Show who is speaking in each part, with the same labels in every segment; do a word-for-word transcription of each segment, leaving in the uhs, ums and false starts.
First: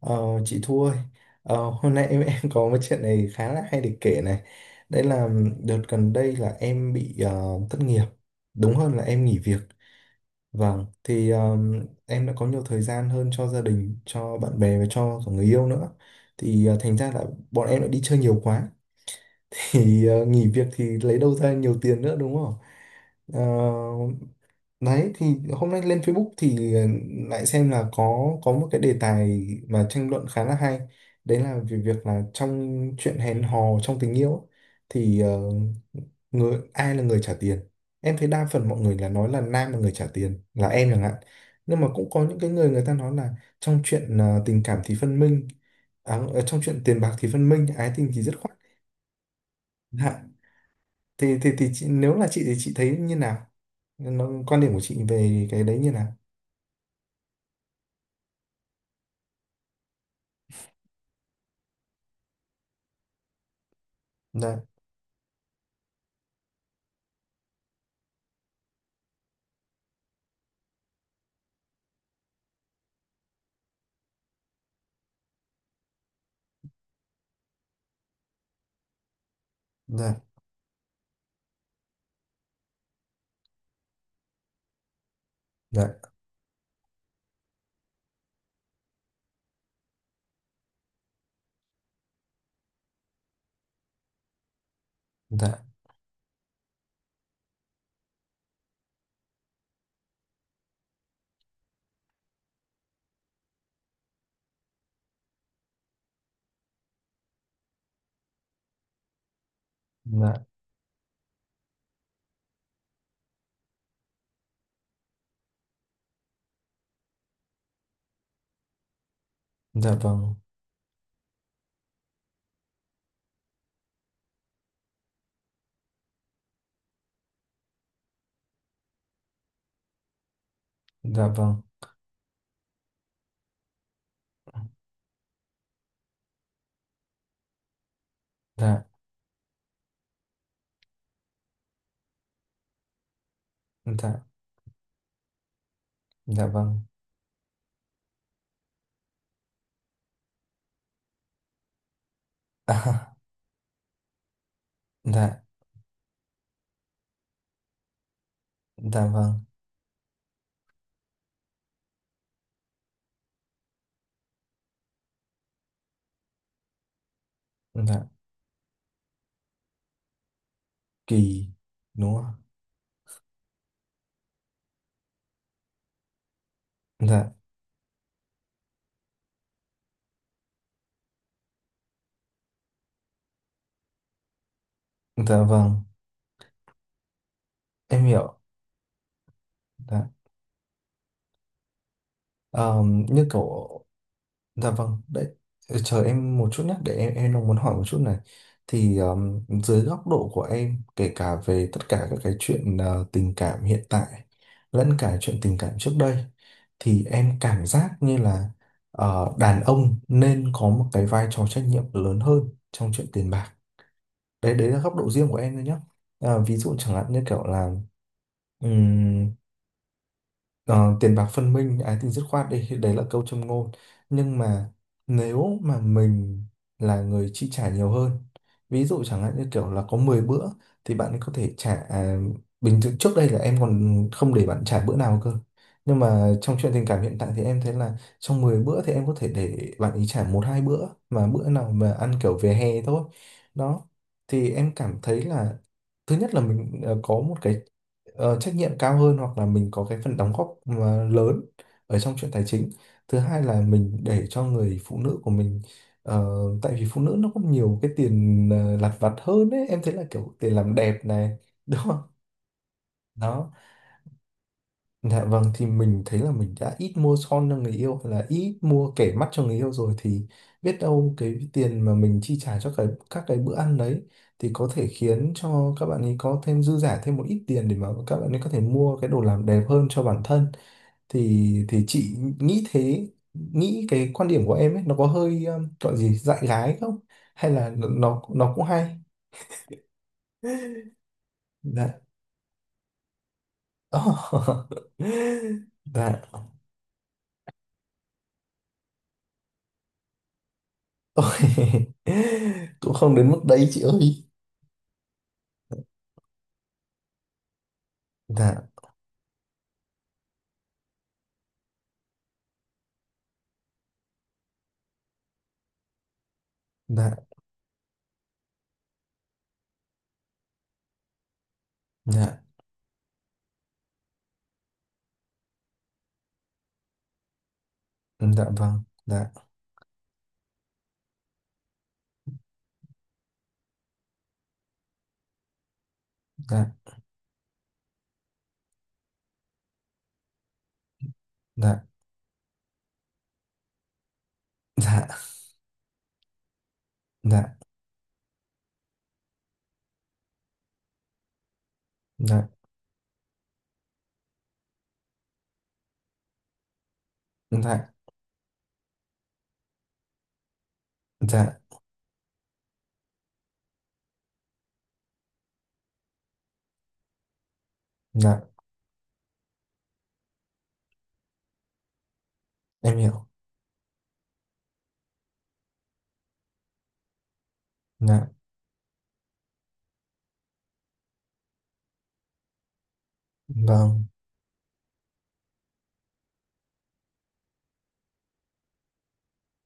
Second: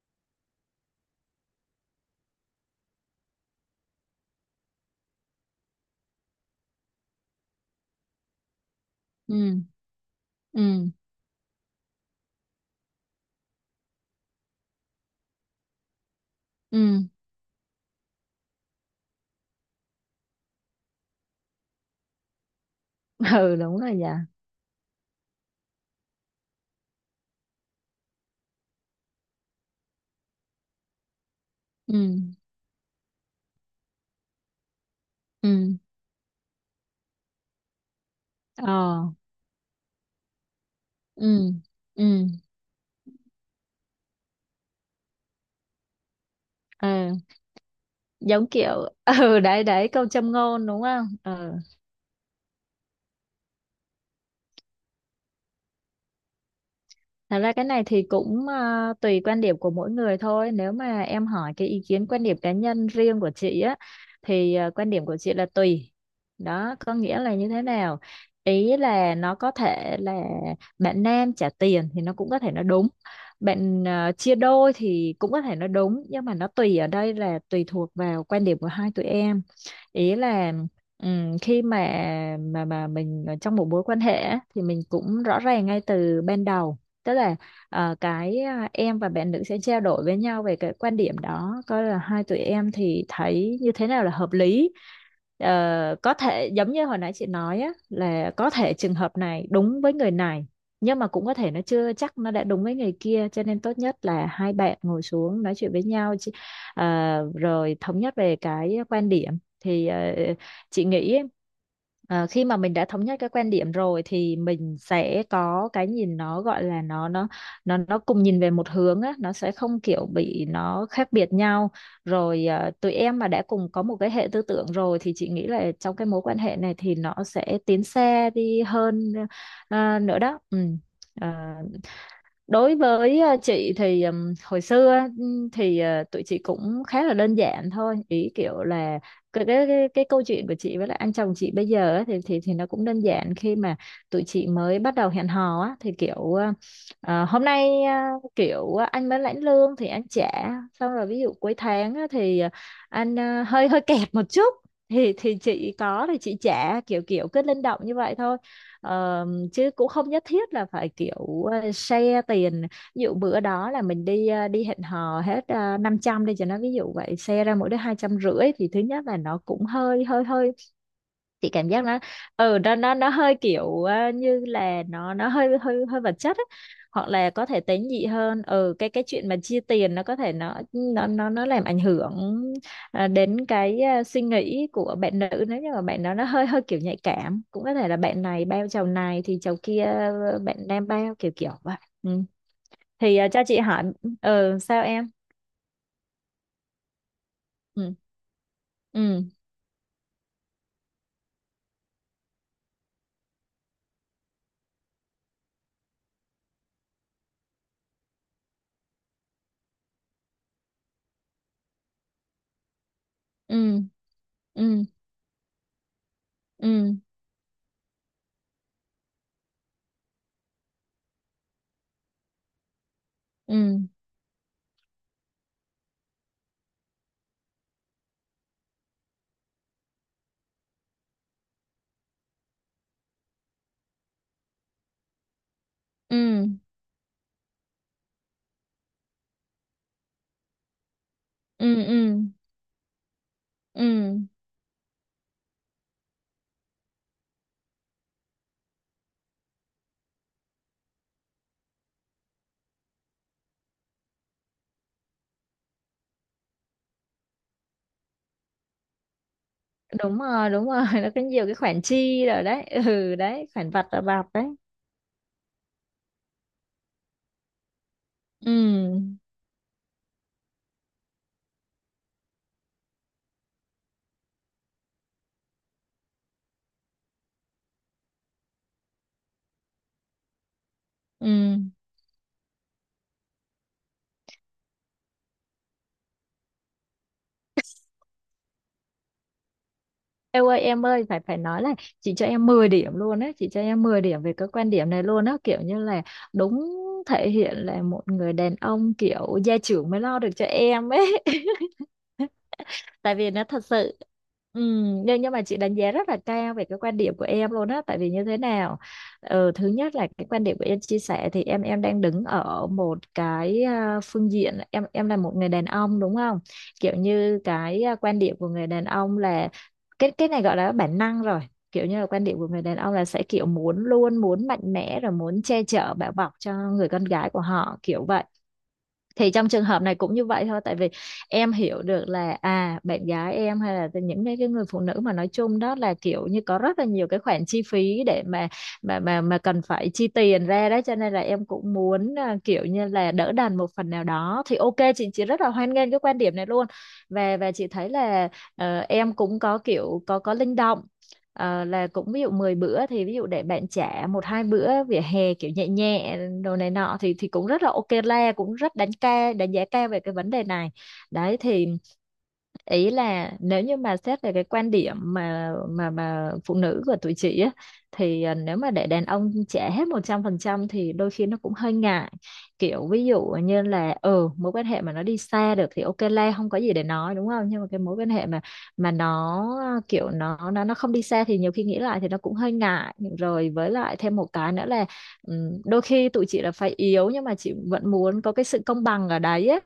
Speaker 1: Ờ, chị Thu ơi, ờ, hôm nay em em có một chuyện này khá là hay để kể này. Đây là đợt gần đây là em bị ờ, thất nghiệp, đúng hơn là em
Speaker 2: ừ
Speaker 1: nghỉ việc. Vâng,
Speaker 2: ừ
Speaker 1: thì ờ, em đã có nhiều thời gian hơn cho gia đình, cho bạn bè và cho cả người yêu nữa. Thì ờ, thành
Speaker 2: ừ
Speaker 1: ra là bọn em đã đi chơi nhiều quá, thì ờ, nghỉ việc thì lấy đâu ra nhiều tiền nữa đúng không? Ờ,
Speaker 2: ừ đúng rồi. Dạ
Speaker 1: Đấy thì hôm nay lên Facebook thì ờ, lại xem là có có một cái đề tài mà tranh luận khá là hay. Đấy là về
Speaker 2: ừ
Speaker 1: việc là trong chuyện hẹn hò trong tình yêu ấy, thì ờ,
Speaker 2: ừ
Speaker 1: người ai là người trả tiền. Em thấy đa phần mọi người
Speaker 2: ờ
Speaker 1: là nói là nam là người trả tiền, là em chẳng hạn.
Speaker 2: ừ
Speaker 1: Nhưng mà cũng có
Speaker 2: ừ
Speaker 1: những cái người người ta nói là trong chuyện ờ, tình cảm thì phân minh, à, ờ, trong chuyện
Speaker 2: ờ
Speaker 1: tiền bạc thì phân minh, ái tình thì dứt
Speaker 2: giống
Speaker 1: khoát.
Speaker 2: kiểu ừ, đấy đấy câu
Speaker 1: Dạ.
Speaker 2: châm ngôn đúng không?
Speaker 1: Thì thì
Speaker 2: Ừ
Speaker 1: thì chị, nếu là chị thì chị thấy như nào? Nó, quan điểm của chị về cái đấy như nào?
Speaker 2: Thật ra cái này thì cũng à, tùy quan điểm của mỗi người thôi. Nếu mà em hỏi cái ý kiến quan điểm cá nhân riêng của chị á thì
Speaker 1: Dạ,
Speaker 2: à, quan điểm của chị là tùy. Đó, có nghĩa là như thế nào? Ý là nó có thể là bạn nam trả tiền thì nó cũng có thể nó đúng. Bạn à, chia đôi thì cũng có thể nó đúng, nhưng mà nó tùy ở đây là tùy thuộc vào quan điểm của hai tụi em. Ý
Speaker 1: dạ,
Speaker 2: là ừm, khi mà mà mà mình ở trong một mối quan hệ á, thì mình cũng rõ ràng ngay
Speaker 1: dạ,
Speaker 2: từ ban đầu, tức là ờ, cái à, em và bạn nữ sẽ trao đổi với nhau về cái quan điểm đó, coi là hai tụi em thì thấy như thế nào là hợp lý.
Speaker 1: dạ,
Speaker 2: Ờ, có thể giống như hồi nãy chị nói á, là có thể trường hợp này đúng với người này, nhưng mà cũng có thể nó chưa chắc nó đã đúng với người kia, cho nên tốt nhất là hai bạn ngồi xuống nói chuyện với nhau, chị- à, rồi thống nhất về cái quan điểm. Thì ờ,
Speaker 1: dạ,
Speaker 2: chị nghĩ ờ, khi mà mình đã thống nhất cái quan điểm rồi thì mình sẽ có cái nhìn, nó gọi là nó nó nó nó cùng nhìn về một hướng á, nó sẽ không
Speaker 1: dạ
Speaker 2: kiểu
Speaker 1: vâng,
Speaker 2: bị nó khác biệt nhau. Rồi ờ, tụi em mà đã cùng có một cái hệ tư tưởng rồi thì chị nghĩ là trong cái mối quan hệ này thì nó sẽ tiến xa đi hơn ờ, nữa đó, ừ.
Speaker 1: dạ
Speaker 2: Ờ,
Speaker 1: vâng,
Speaker 2: Đối với ờ, chị thì ừm, hồi xưa á, ừm, thì ờ, tụi chị cũng khá là đơn giản thôi, ý kiểu
Speaker 1: dạ,
Speaker 2: là cái cái cái, cái câu chuyện của chị với lại anh chồng chị bây giờ á, thì thì thì nó cũng đơn giản, khi mà tụi
Speaker 1: dạ,
Speaker 2: chị mới bắt đầu hẹn hò á thì kiểu
Speaker 1: dạ
Speaker 2: ờ,
Speaker 1: vâng.
Speaker 2: ờ, hôm nay ờ, kiểu ờ, anh mới lãnh lương thì anh trả, xong rồi ví dụ cuối tháng á, thì ờ,
Speaker 1: À,
Speaker 2: anh ờ, hơi hơi kẹt một chút thì thì
Speaker 1: dạ,
Speaker 2: chị có thì chị trả, kiểu kiểu cứ linh động như vậy thôi.
Speaker 1: dạ
Speaker 2: Ờ,
Speaker 1: vâng,
Speaker 2: Chứ cũng không nhất thiết là phải kiểu ờ, share tiền. Ví dụ bữa đó là mình đi ờ, đi hẹn hò hết uh, năm trăm đi cho nó, ví dụ vậy share ra mỗi đứa hai
Speaker 1: dạ
Speaker 2: trăm rưỡi thì thứ nhất là nó cũng hơi hơi hơi,
Speaker 1: kỳ,
Speaker 2: chị cảm giác nó
Speaker 1: đúng không ạ?
Speaker 2: ừ nó nó nó hơi kiểu ờ, như là nó nó hơi hơi hơi vật chất ấy. Hoặc là
Speaker 1: Dạ,
Speaker 2: có thể tế nhị hơn. ừ cái cái chuyện mà chia tiền nó có thể nó nó nó nó làm ảnh hưởng ờ, đến cái ờ, suy nghĩ của bạn nữ,
Speaker 1: dạ
Speaker 2: nếu như
Speaker 1: vâng,
Speaker 2: mà bạn đó nó hơi hơi kiểu nhạy cảm. Cũng có thể là
Speaker 1: em
Speaker 2: bạn
Speaker 1: hiểu.
Speaker 2: này bao chầu này thì chầu kia
Speaker 1: Dạ.
Speaker 2: ờ, bạn nam bao, kiểu kiểu vậy, ừ.
Speaker 1: Ờm,
Speaker 2: Thì
Speaker 1: như
Speaker 2: ờ, cho chị
Speaker 1: kiểu
Speaker 2: hỏi, ừ
Speaker 1: dạ
Speaker 2: sao
Speaker 1: vâng,
Speaker 2: em?
Speaker 1: đấy, ờ, chờ em một chút nhé, để em, em đang muốn hỏi một
Speaker 2: Ừ,
Speaker 1: chút này. Thì
Speaker 2: ừ,
Speaker 1: um, dưới góc độ của em, kể cả về tất cả các cái chuyện ờ, tình cảm hiện tại, lẫn cả chuyện tình cảm trước đây, thì em cảm giác như là ờ, đàn ông nên có một cái vai trò trách nhiệm lớn hơn trong chuyện tiền bạc.
Speaker 2: ừ,
Speaker 1: Đấy, đấy là
Speaker 2: ừ,
Speaker 1: góc độ riêng của em thôi nhé. À, ví dụ chẳng
Speaker 2: ừ,
Speaker 1: hạn như kiểu là ờ, tiền bạc phân minh ái tình dứt khoát đi, đấy là câu châm ngôn,
Speaker 2: ừ,
Speaker 1: nhưng mà nếu mà mình là người chi trả nhiều hơn, ví dụ chẳng hạn như kiểu là có mười bữa thì bạn ấy có thể trả. À, bình thường trước đây là em còn không để bạn trả bữa nào cơ, nhưng mà trong
Speaker 2: ừ,
Speaker 1: chuyện tình cảm hiện tại thì em thấy là trong mười bữa thì em có thể để bạn ấy trả một hai bữa, mà bữa nào
Speaker 2: ừ, ừ,
Speaker 1: mà ăn
Speaker 2: ừ,
Speaker 1: kiểu về hè thôi. Đó,
Speaker 2: ừ.
Speaker 1: thì em cảm thấy là thứ nhất là mình ờ, có một cái ờ, trách nhiệm cao hơn, hoặc là mình có cái phần đóng góp mà lớn ở trong chuyện tài chính. Thứ hai là mình để cho người phụ nữ của mình ờ, tại vì phụ nữ nó có nhiều cái tiền ờ, lặt vặt hơn ấy, em thấy là
Speaker 2: Đúng
Speaker 1: kiểu
Speaker 2: rồi,
Speaker 1: tiền
Speaker 2: đúng
Speaker 1: làm
Speaker 2: rồi.
Speaker 1: đẹp
Speaker 2: Nó có
Speaker 1: này
Speaker 2: nhiều cái
Speaker 1: đúng
Speaker 2: khoản
Speaker 1: không,
Speaker 2: chi rồi đấy. Ừ, đấy
Speaker 1: đó.
Speaker 2: khoản vặt và vặt đấy.
Speaker 1: Dạ vâng, thì mình thấy là mình đã ít mua son cho người yêu hay là ít mua kẻ
Speaker 2: Ừ,
Speaker 1: mắt cho người yêu rồi, thì biết đâu cái tiền mà mình chi trả cho cái các cái bữa ăn đấy thì có thể khiến cho các bạn ấy có thêm dư giả thêm một ít tiền để mà các bạn ấy có thể mua cái đồ làm đẹp hơn cho bản thân. thì
Speaker 2: ừ.
Speaker 1: thì chị nghĩ thế, nghĩ cái quan điểm của em ấy nó có hơi um, gọi gì dại gái không, hay là nó nó cũng hay.
Speaker 2: Em ơi em ơi, phải phải nói là
Speaker 1: Dạ,
Speaker 2: chị cho em mười điểm luôn á, chị cho em mười điểm về cái quan điểm này luôn á, kiểu như là
Speaker 1: dạ.
Speaker 2: đúng, thể hiện là một người đàn ông kiểu gia trưởng mới lo được cho em ấy.
Speaker 1: Ôi, cũng không
Speaker 2: tại
Speaker 1: đến
Speaker 2: vì
Speaker 1: mức
Speaker 2: nó thật
Speaker 1: đấy chị
Speaker 2: sự,
Speaker 1: ơi.
Speaker 2: Ừ, nhưng nhưng mà chị đánh giá rất là cao về cái quan điểm của em luôn á. Tại vì như thế
Speaker 1: Dạ,
Speaker 2: nào? Ờ, thứ nhất là cái quan điểm của em chia sẻ, thì em em đang đứng ở một cái à, phương diện, em em là một người đàn ông đúng không? Kiểu
Speaker 1: dạ,
Speaker 2: như cái à, quan điểm của người đàn ông là cái cái này gọi là bản năng rồi. Kiểu như là quan điểm
Speaker 1: dạ,
Speaker 2: của người đàn ông là sẽ kiểu muốn, luôn muốn mạnh mẽ, rồi muốn che chở bảo bọc cho người con gái của họ, kiểu vậy.
Speaker 1: dạ vâng, dạ,
Speaker 2: Thì trong trường hợp này cũng như vậy thôi, tại vì em hiểu được là à bạn gái em hay là những cái cái người phụ nữ mà nói chung đó là kiểu như có
Speaker 1: dạ,
Speaker 2: rất là nhiều cái khoản chi phí để mà mà mà mà cần phải chi tiền ra đó, cho nên là em cũng
Speaker 1: dạ,
Speaker 2: muốn à, kiểu như là đỡ đần một phần nào đó, thì ok, chị chị rất là hoan nghênh cái quan điểm này luôn. Và và
Speaker 1: dạ,
Speaker 2: chị thấy là ờ, em cũng có kiểu có có linh động. Ờ, là cũng ví dụ
Speaker 1: dạ,
Speaker 2: mười bữa thì ví dụ để bạn trả một hai bữa vỉa hè kiểu nhẹ nhẹ đồ này nọ thì thì cũng
Speaker 1: dạ,
Speaker 2: rất là
Speaker 1: dạ,
Speaker 2: ok la, cũng rất đánh ca đánh giá cao về cái vấn đề này đấy.
Speaker 1: dạ,
Speaker 2: Thì ý là nếu như mà xét về cái quan điểm mà mà mà phụ nữ của tụi chị á, thì à,
Speaker 1: dạ
Speaker 2: nếu mà để đàn ông trả hết một trăm phần trăm thì đôi khi nó cũng hơi ngại. Kiểu
Speaker 1: em
Speaker 2: ví dụ
Speaker 1: hiểu,
Speaker 2: như là, ừ mối quan hệ mà nó đi xa được thì ok la, không có gì để nói đúng không? Nhưng mà cái mối quan hệ
Speaker 1: dạ
Speaker 2: mà mà nó kiểu nó nó nó không đi xa thì nhiều khi nghĩ lại thì nó cũng hơi ngại, rồi với lại
Speaker 1: vâng,
Speaker 2: thêm một cái nữa là, ừ, đôi khi tụi chị là phải yếu nhưng mà chị vẫn muốn có cái sự công bằng ở đấy á.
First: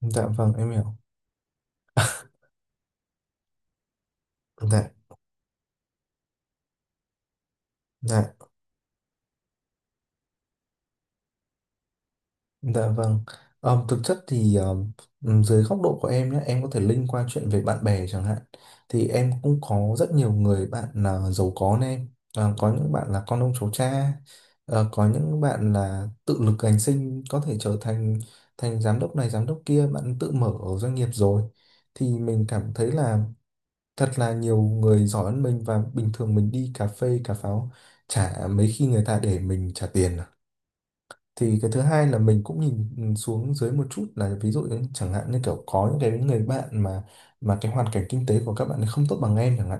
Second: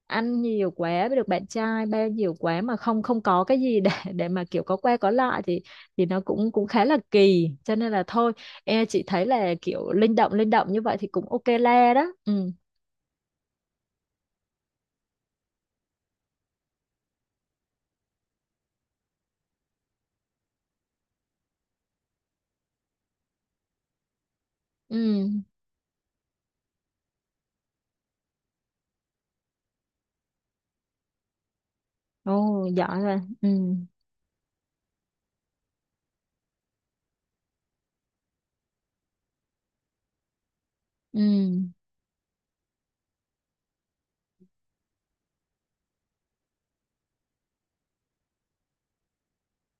Speaker 1: dạ
Speaker 2: Ăn
Speaker 1: vâng em
Speaker 2: nhiều
Speaker 1: hiểu,
Speaker 2: quá với được bạn trai bao nhiều quá mà không không có cái gì để để mà kiểu có
Speaker 1: dạ,
Speaker 2: qua có lại, thì thì nó cũng cũng khá là kỳ, cho nên là
Speaker 1: dạ.
Speaker 2: thôi, e chị thấy là kiểu linh động linh động như vậy thì cũng ok la đó, ừ.
Speaker 1: Dạ vâng. Ờ, thực chất thì ờ, ừm, dưới góc độ của em nhé, em có thể link qua chuyện về bạn bè chẳng hạn. Thì em cũng có rất nhiều người bạn là giàu có nên em. Ờ, có những bạn là con ông cháu cha, Ờ,
Speaker 2: Ừ,
Speaker 1: có những bạn là tự lực cánh sinh có thể trở thành thành giám đốc này giám đốc kia, bạn tự mở ở doanh nghiệp rồi. Thì mình
Speaker 2: ồ
Speaker 1: cảm thấy
Speaker 2: giỏi
Speaker 1: là
Speaker 2: rồi. Ừ,
Speaker 1: thật là nhiều người giỏi hơn mình, và bình thường mình đi cà phê cà pháo chả mấy khi người ta để mình trả tiền. Thì
Speaker 2: ừ,
Speaker 1: cái thứ hai là mình cũng nhìn ừ, xuống dưới một chút, là ví dụ như chẳng hạn như kiểu có những cái người bạn mà mà cái hoàn cảnh kinh tế của các bạn ấy không tốt bằng em chẳng hạn,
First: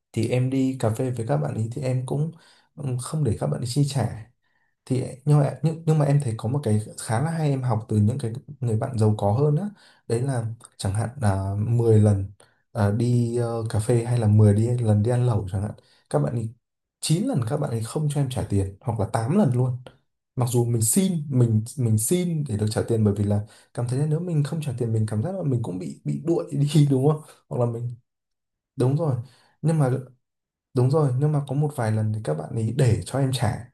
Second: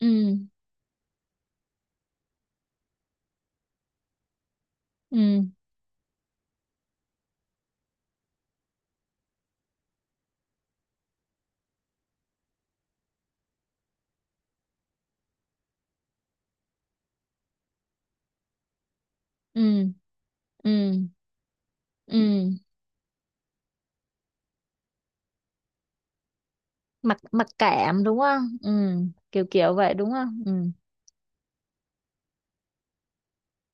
Speaker 2: ừ,
Speaker 1: thì em đi cà phê với các bạn ấy thì em cũng ừ, không để các bạn ấy chi trả. Thì nhưng
Speaker 2: ừ,
Speaker 1: mà nhưng, nhưng mà em thấy có một cái khá là hay em học từ những cái người bạn giàu có hơn á. Đấy là chẳng hạn là mười lần, à, đi ờ, cà phê hay là mười đi lần đi ăn lẩu chẳng hạn, các bạn ấy chín lần các bạn ấy không cho em trả tiền hoặc là tám lần luôn,
Speaker 2: ừ,
Speaker 1: mặc dù mình
Speaker 2: ừ,
Speaker 1: xin mình mình
Speaker 2: ừ.
Speaker 1: xin để được trả tiền, bởi vì là cảm thấy là nếu mình không trả tiền mình cảm giác là mình cũng bị bị đuổi đi đúng
Speaker 2: mặc
Speaker 1: không,
Speaker 2: Mặc
Speaker 1: hoặc là mình
Speaker 2: cảm đúng không? Ừ,
Speaker 1: đúng rồi
Speaker 2: kiểu kiểu
Speaker 1: nhưng mà
Speaker 2: vậy đúng không? Ừ,
Speaker 1: đúng rồi nhưng mà có một vài lần thì các bạn ấy để cho em trả,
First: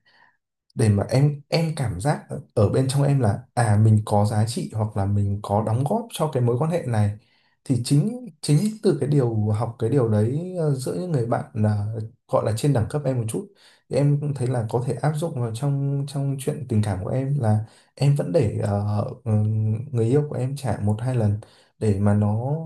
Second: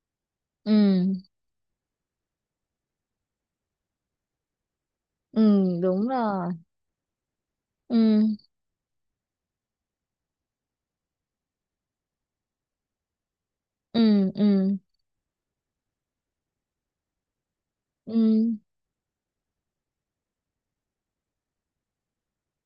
Speaker 2: ừ,
Speaker 1: để mà em em cảm giác ở ở bên trong em là à mình có giá trị hoặc là mình có
Speaker 2: ừ.
Speaker 1: đóng góp
Speaker 2: Đúng
Speaker 1: cho cái
Speaker 2: rồi.
Speaker 1: mối quan hệ này. Thì
Speaker 2: Ừ,
Speaker 1: chính chính từ cái điều học cái điều đấy ờ, giữa những người bạn là gọi là trên đẳng cấp em một chút, thì em
Speaker 2: ừ,
Speaker 1: cũng thấy là
Speaker 2: ừ,
Speaker 1: có thể áp dụng vào trong trong chuyện tình cảm của em là em vẫn để
Speaker 2: ừ.
Speaker 1: ờ, ừ, người yêu của em trả một hai lần, để mà nó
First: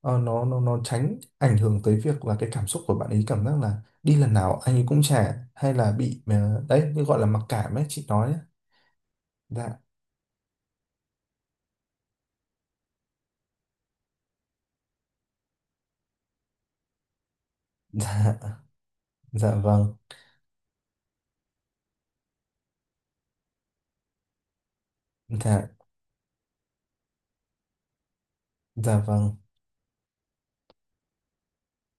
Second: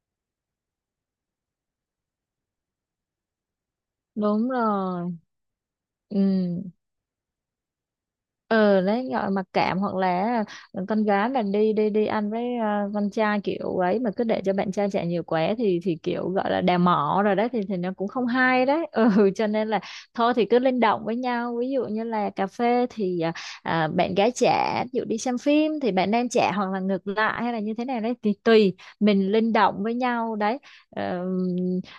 Speaker 1: ờ, nó nó nó tránh ảnh hưởng tới việc là cái cảm xúc của bạn ấy cảm giác là đi lần
Speaker 2: Đúng
Speaker 1: nào anh ấy cũng
Speaker 2: rồi,
Speaker 1: trả, hay là bị
Speaker 2: ừ.
Speaker 1: ờ, đấy như gọi là mặc cảm ấy chị nói ấy.
Speaker 2: Ờ, đấy gọi mặc
Speaker 1: Dạ,
Speaker 2: cảm, hoặc là con gái mà đi đi đi ăn với à, con trai kiểu ấy, mà cứ để cho bạn trai chạy nhiều quá thì thì kiểu gọi là đào mỏ rồi đấy, thì thì nó cũng không
Speaker 1: dạ,
Speaker 2: hay đấy, ừ, cho
Speaker 1: dạ
Speaker 2: nên là
Speaker 1: vâng,
Speaker 2: thôi thì cứ linh động với nhau. Ví dụ như là cà phê thì à, à, bạn gái trả, ví dụ đi xem
Speaker 1: dạ,
Speaker 2: phim thì bạn nam trả, hoặc là ngược lại, hay là như thế nào đấy thì tùy
Speaker 1: dạ
Speaker 2: mình
Speaker 1: vâng,
Speaker 2: linh động với nhau đấy. Ờ,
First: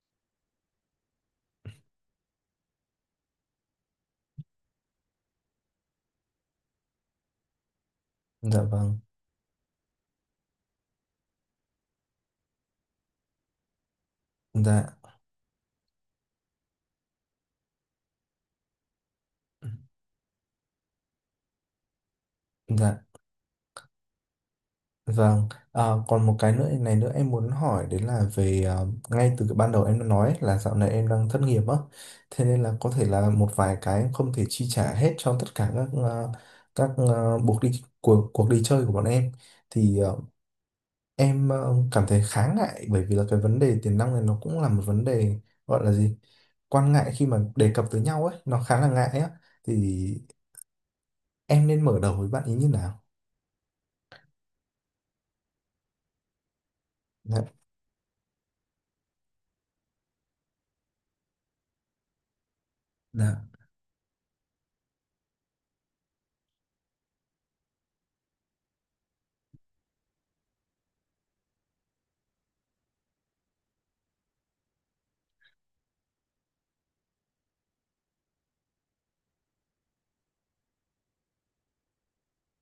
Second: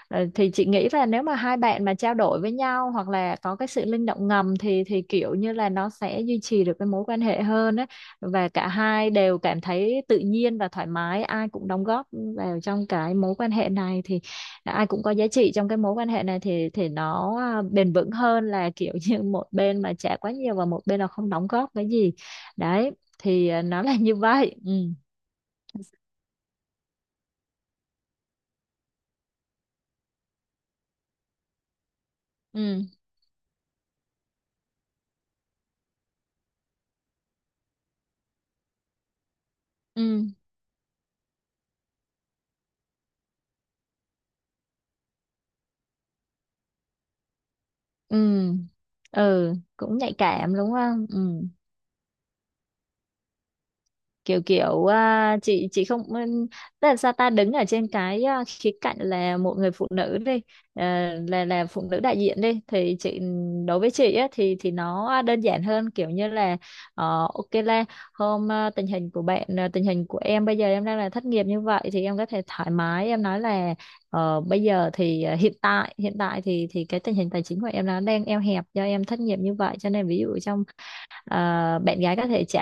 Speaker 2: Ờ, thì chị nghĩ là nếu mà hai bạn mà trao đổi với nhau hoặc là có cái sự linh động ngầm thì thì kiểu như là nó sẽ duy trì được cái mối quan hệ hơn á, và
Speaker 1: dạ
Speaker 2: cả
Speaker 1: vâng,
Speaker 2: hai đều cảm thấy tự nhiên và thoải mái. Ai cũng đóng góp vào trong cái mối quan hệ này thì ai
Speaker 1: dạ,
Speaker 2: cũng có giá trị trong cái mối quan hệ này, thì thì nó à, bền vững hơn là kiểu như một bên mà trả quá nhiều và một bên là không đóng góp cái gì đấy,
Speaker 1: dạ
Speaker 2: thì à, nó là như vậy, ừ.
Speaker 1: vâng. Ờ, còn một cái nữa này nữa em muốn hỏi, đấy là về ờ, ngay từ cái ban đầu em đã nói ấy, là dạo này em đang thất nghiệp á, thế nên là
Speaker 2: Ừ,
Speaker 1: có thể là một vài cái em không thể chi trả hết cho tất cả các ờ, các ờ, buộc đi cuộc cuộc đi chơi của bọn em. thì ờ,
Speaker 2: ừ,
Speaker 1: Em ờ, cảm thấy khá ngại bởi vì là cái vấn đề tiền nong này nó cũng là một vấn đề gọi là gì? Quan ngại khi mà đề cập tới
Speaker 2: ừ,
Speaker 1: nhau ấy, nó khá là ngại á.
Speaker 2: ừ,
Speaker 1: Thì
Speaker 2: cũng nhạy cảm đúng không? Ừ,
Speaker 1: em nên mở đầu với bạn ý như nào?
Speaker 2: kiểu kiểu à, chị chị không, ừ, tức là sao? Ta
Speaker 1: Dạ,
Speaker 2: đứng ở trên cái à, khía cạnh là một người phụ nữ đi, à, là là phụ nữ đại diện đi thì chị,
Speaker 1: dạ,
Speaker 2: đối với chị á, thì thì nó đơn giản hơn, kiểu như là ờ, ok là, hôm à, tình hình của bạn, à, tình hình của em bây giờ, em đang là thất nghiệp như vậy thì em có thể thoải mái em nói là ờ, bây giờ thì à, hiện tại hiện tại thì thì cái tình hình tài chính của em nó đang eo hẹp do em thất nghiệp như vậy, cho nên ví dụ trong ờ, bạn gái có thể trẻ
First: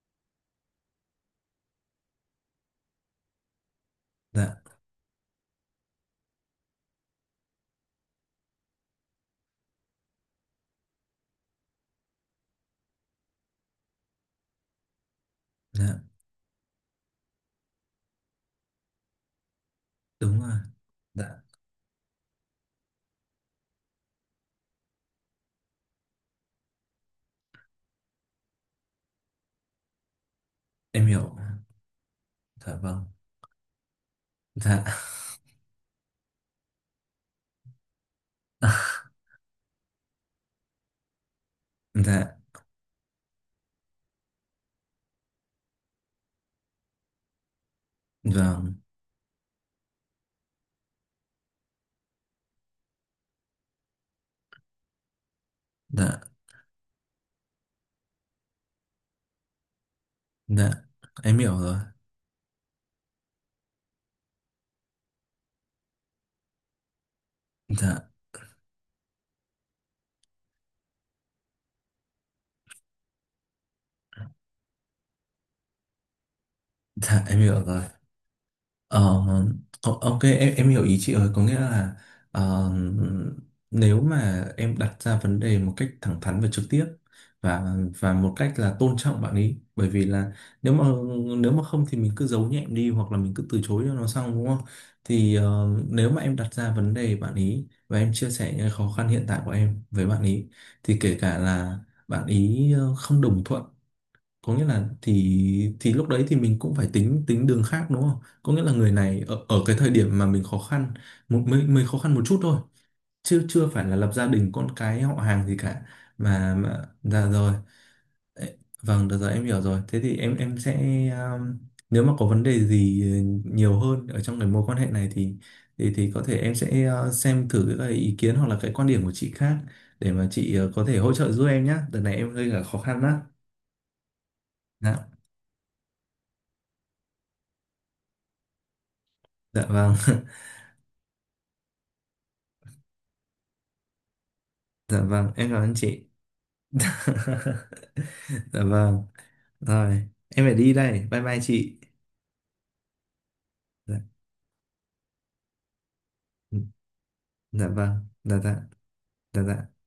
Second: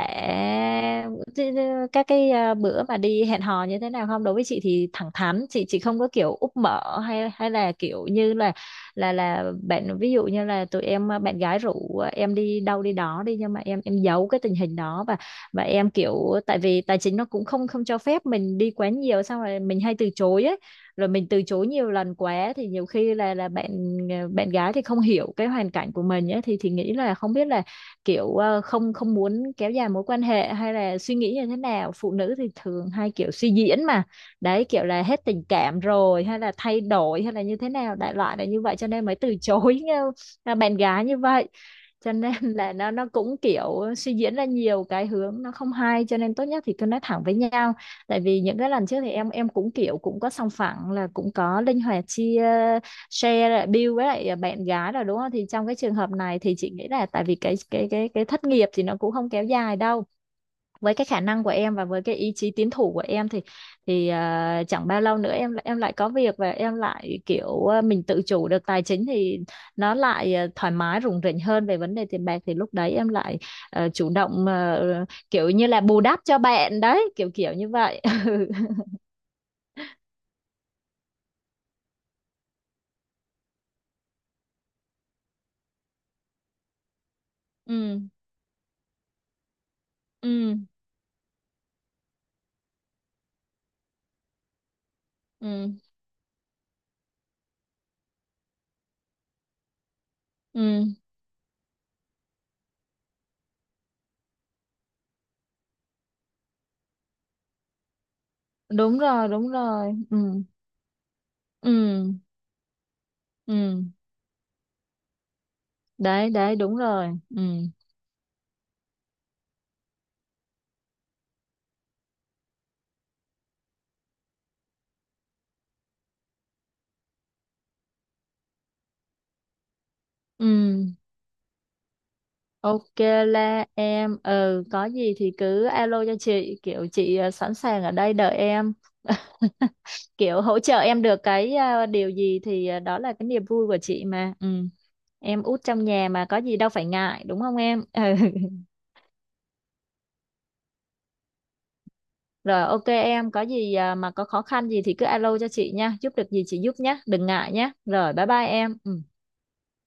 Speaker 2: các cái ờ, bữa mà đi hẹn hò như thế nào không. Đối với chị
Speaker 1: dạ,
Speaker 2: thì thẳng thắn, chị chị không có kiểu úp mở hay hay là kiểu như là là là bạn, ví dụ như là tụi em ờ, bạn gái rủ ờ, em đi đâu đi đó đi, nhưng mà em em giấu cái tình hình đó và và em
Speaker 1: dạ
Speaker 2: kiểu, tại vì tài chính nó cũng không không cho phép mình đi quá nhiều, xong rồi mình hay từ
Speaker 1: đúng
Speaker 2: chối
Speaker 1: rồi,
Speaker 2: ấy. Rồi mình
Speaker 1: dạ
Speaker 2: từ chối nhiều lần quá thì nhiều khi là là bạn ờ, bạn gái thì không hiểu cái hoàn cảnh của mình ấy, thì thì nghĩ là không biết là kiểu ờ, không không muốn kéo dài mối quan hệ, hay là
Speaker 1: em
Speaker 2: suy nghĩ
Speaker 1: hiểu,
Speaker 2: như thế nào. Phụ nữ thì
Speaker 1: dạ
Speaker 2: thường
Speaker 1: vâng,
Speaker 2: hay kiểu suy diễn mà, đấy
Speaker 1: dạ,
Speaker 2: kiểu là hết tình cảm rồi hay là thay đổi hay là như thế nào, đại loại là như vậy cho nên mới từ chối ờ, bạn gái như vậy, cho nên
Speaker 1: dạ
Speaker 2: là nó nó cũng kiểu suy diễn ra nhiều cái hướng, nó không hay, cho nên tốt nhất thì cứ nói thẳng với nhau. Tại vì những cái
Speaker 1: vâng,
Speaker 2: lần trước thì em em cũng kiểu cũng có sòng phẳng, là cũng có linh hoạt chia share lại bill với lại à, bạn gái rồi đúng không, thì trong cái trường
Speaker 1: dạ,
Speaker 2: hợp này thì chị nghĩ là, tại vì cái cái cái cái thất nghiệp thì nó cũng không kéo dài đâu
Speaker 1: dạ
Speaker 2: với cái khả
Speaker 1: em
Speaker 2: năng của
Speaker 1: hiểu rồi,
Speaker 2: em và với cái ý chí tiến thủ của em. Thì thì à, chẳng bao lâu nữa em lại- em lại có việc, và em lại kiểu à, mình
Speaker 1: dạ,
Speaker 2: tự chủ được tài chính thì nó lại à, thoải mái rủng rỉnh hơn về vấn đề tiền bạc, thì lúc đấy em lại à, chủ động à, kiểu như là bù đắp cho bạn đấy,
Speaker 1: dạ
Speaker 2: kiểu
Speaker 1: em
Speaker 2: kiểu
Speaker 1: hiểu
Speaker 2: như
Speaker 1: rồi.
Speaker 2: vậy.
Speaker 1: Ờ, o- ok em em hiểu ý chị rồi, có nghĩa là ờ, nếu mà em đặt ra vấn đề một cách thẳng thắn và trực tiếp, và
Speaker 2: Ừ,
Speaker 1: và một cách là tôn trọng bạn ấy, bởi vì là
Speaker 2: ừ,
Speaker 1: nếu mà nếu mà không thì mình cứ giấu nhẹm đi hoặc là mình cứ từ chối cho nó xong đúng không. Thì ờ,
Speaker 2: ừ,
Speaker 1: nếu mà em đặt ra vấn đề bạn ý và em chia sẻ những khó khăn hiện tại của em với bạn ý,
Speaker 2: ừ.
Speaker 1: thì kể cả là bạn ý ờ, không đồng thuận, có nghĩa là thì thì lúc đấy thì mình cũng phải tính tính đường khác đúng không? Có nghĩa là người
Speaker 2: Đúng
Speaker 1: này
Speaker 2: rồi,
Speaker 1: ở,
Speaker 2: đúng
Speaker 1: ở cái thời
Speaker 2: rồi.
Speaker 1: điểm
Speaker 2: Ừ,
Speaker 1: mà mình khó khăn một mình, mình khó
Speaker 2: ừ,
Speaker 1: khăn một chút thôi, chứ chưa
Speaker 2: ừ.
Speaker 1: phải là lập gia đình con cái họ hàng gì cả
Speaker 2: Đấy
Speaker 1: mà,
Speaker 2: đấy đúng
Speaker 1: mà
Speaker 2: rồi.
Speaker 1: dạ
Speaker 2: Ừ,
Speaker 1: rồi. Ê, vâng được rồi em hiểu rồi, thế thì em em sẽ um, nếu mà có vấn đề gì uh, nhiều hơn ở trong cái mối quan hệ này thì thì thì có thể em sẽ uh, xem thử cái ý kiến hoặc là cái quan điểm của chị khác, để mà
Speaker 2: ừ.
Speaker 1: chị uh, có thể hỗ trợ giúp em nhé, đợt này em gây cả khó
Speaker 2: Ok
Speaker 1: khăn đó.
Speaker 2: là em, ừ có
Speaker 1: Dạ.
Speaker 2: gì thì cứ alo cho chị, kiểu chị ờ, sẵn sàng ở đây đợi em.
Speaker 1: Dạ vâng,
Speaker 2: Kiểu hỗ trợ em được cái ờ, điều gì thì ờ, đó là cái niềm vui của chị mà, ừ.
Speaker 1: dạ vâng,
Speaker 2: Em
Speaker 1: em
Speaker 2: út
Speaker 1: cảm ơn
Speaker 2: trong
Speaker 1: chị.
Speaker 2: nhà mà, có gì đâu phải ngại đúng không em? Ừ.
Speaker 1: Dạ vâng, rồi, em phải đi đây, bye bye chị.
Speaker 2: Rồi ok, em có gì ờ,
Speaker 1: Dạ,
Speaker 2: mà có khó khăn gì thì cứ alo cho chị nha, giúp được gì chị giúp nhé, đừng ngại
Speaker 1: dạ
Speaker 2: nhé,
Speaker 1: vâng,
Speaker 2: rồi bye
Speaker 1: dạ
Speaker 2: bye
Speaker 1: dạ,
Speaker 2: em, ừ.
Speaker 1: dạ dạ.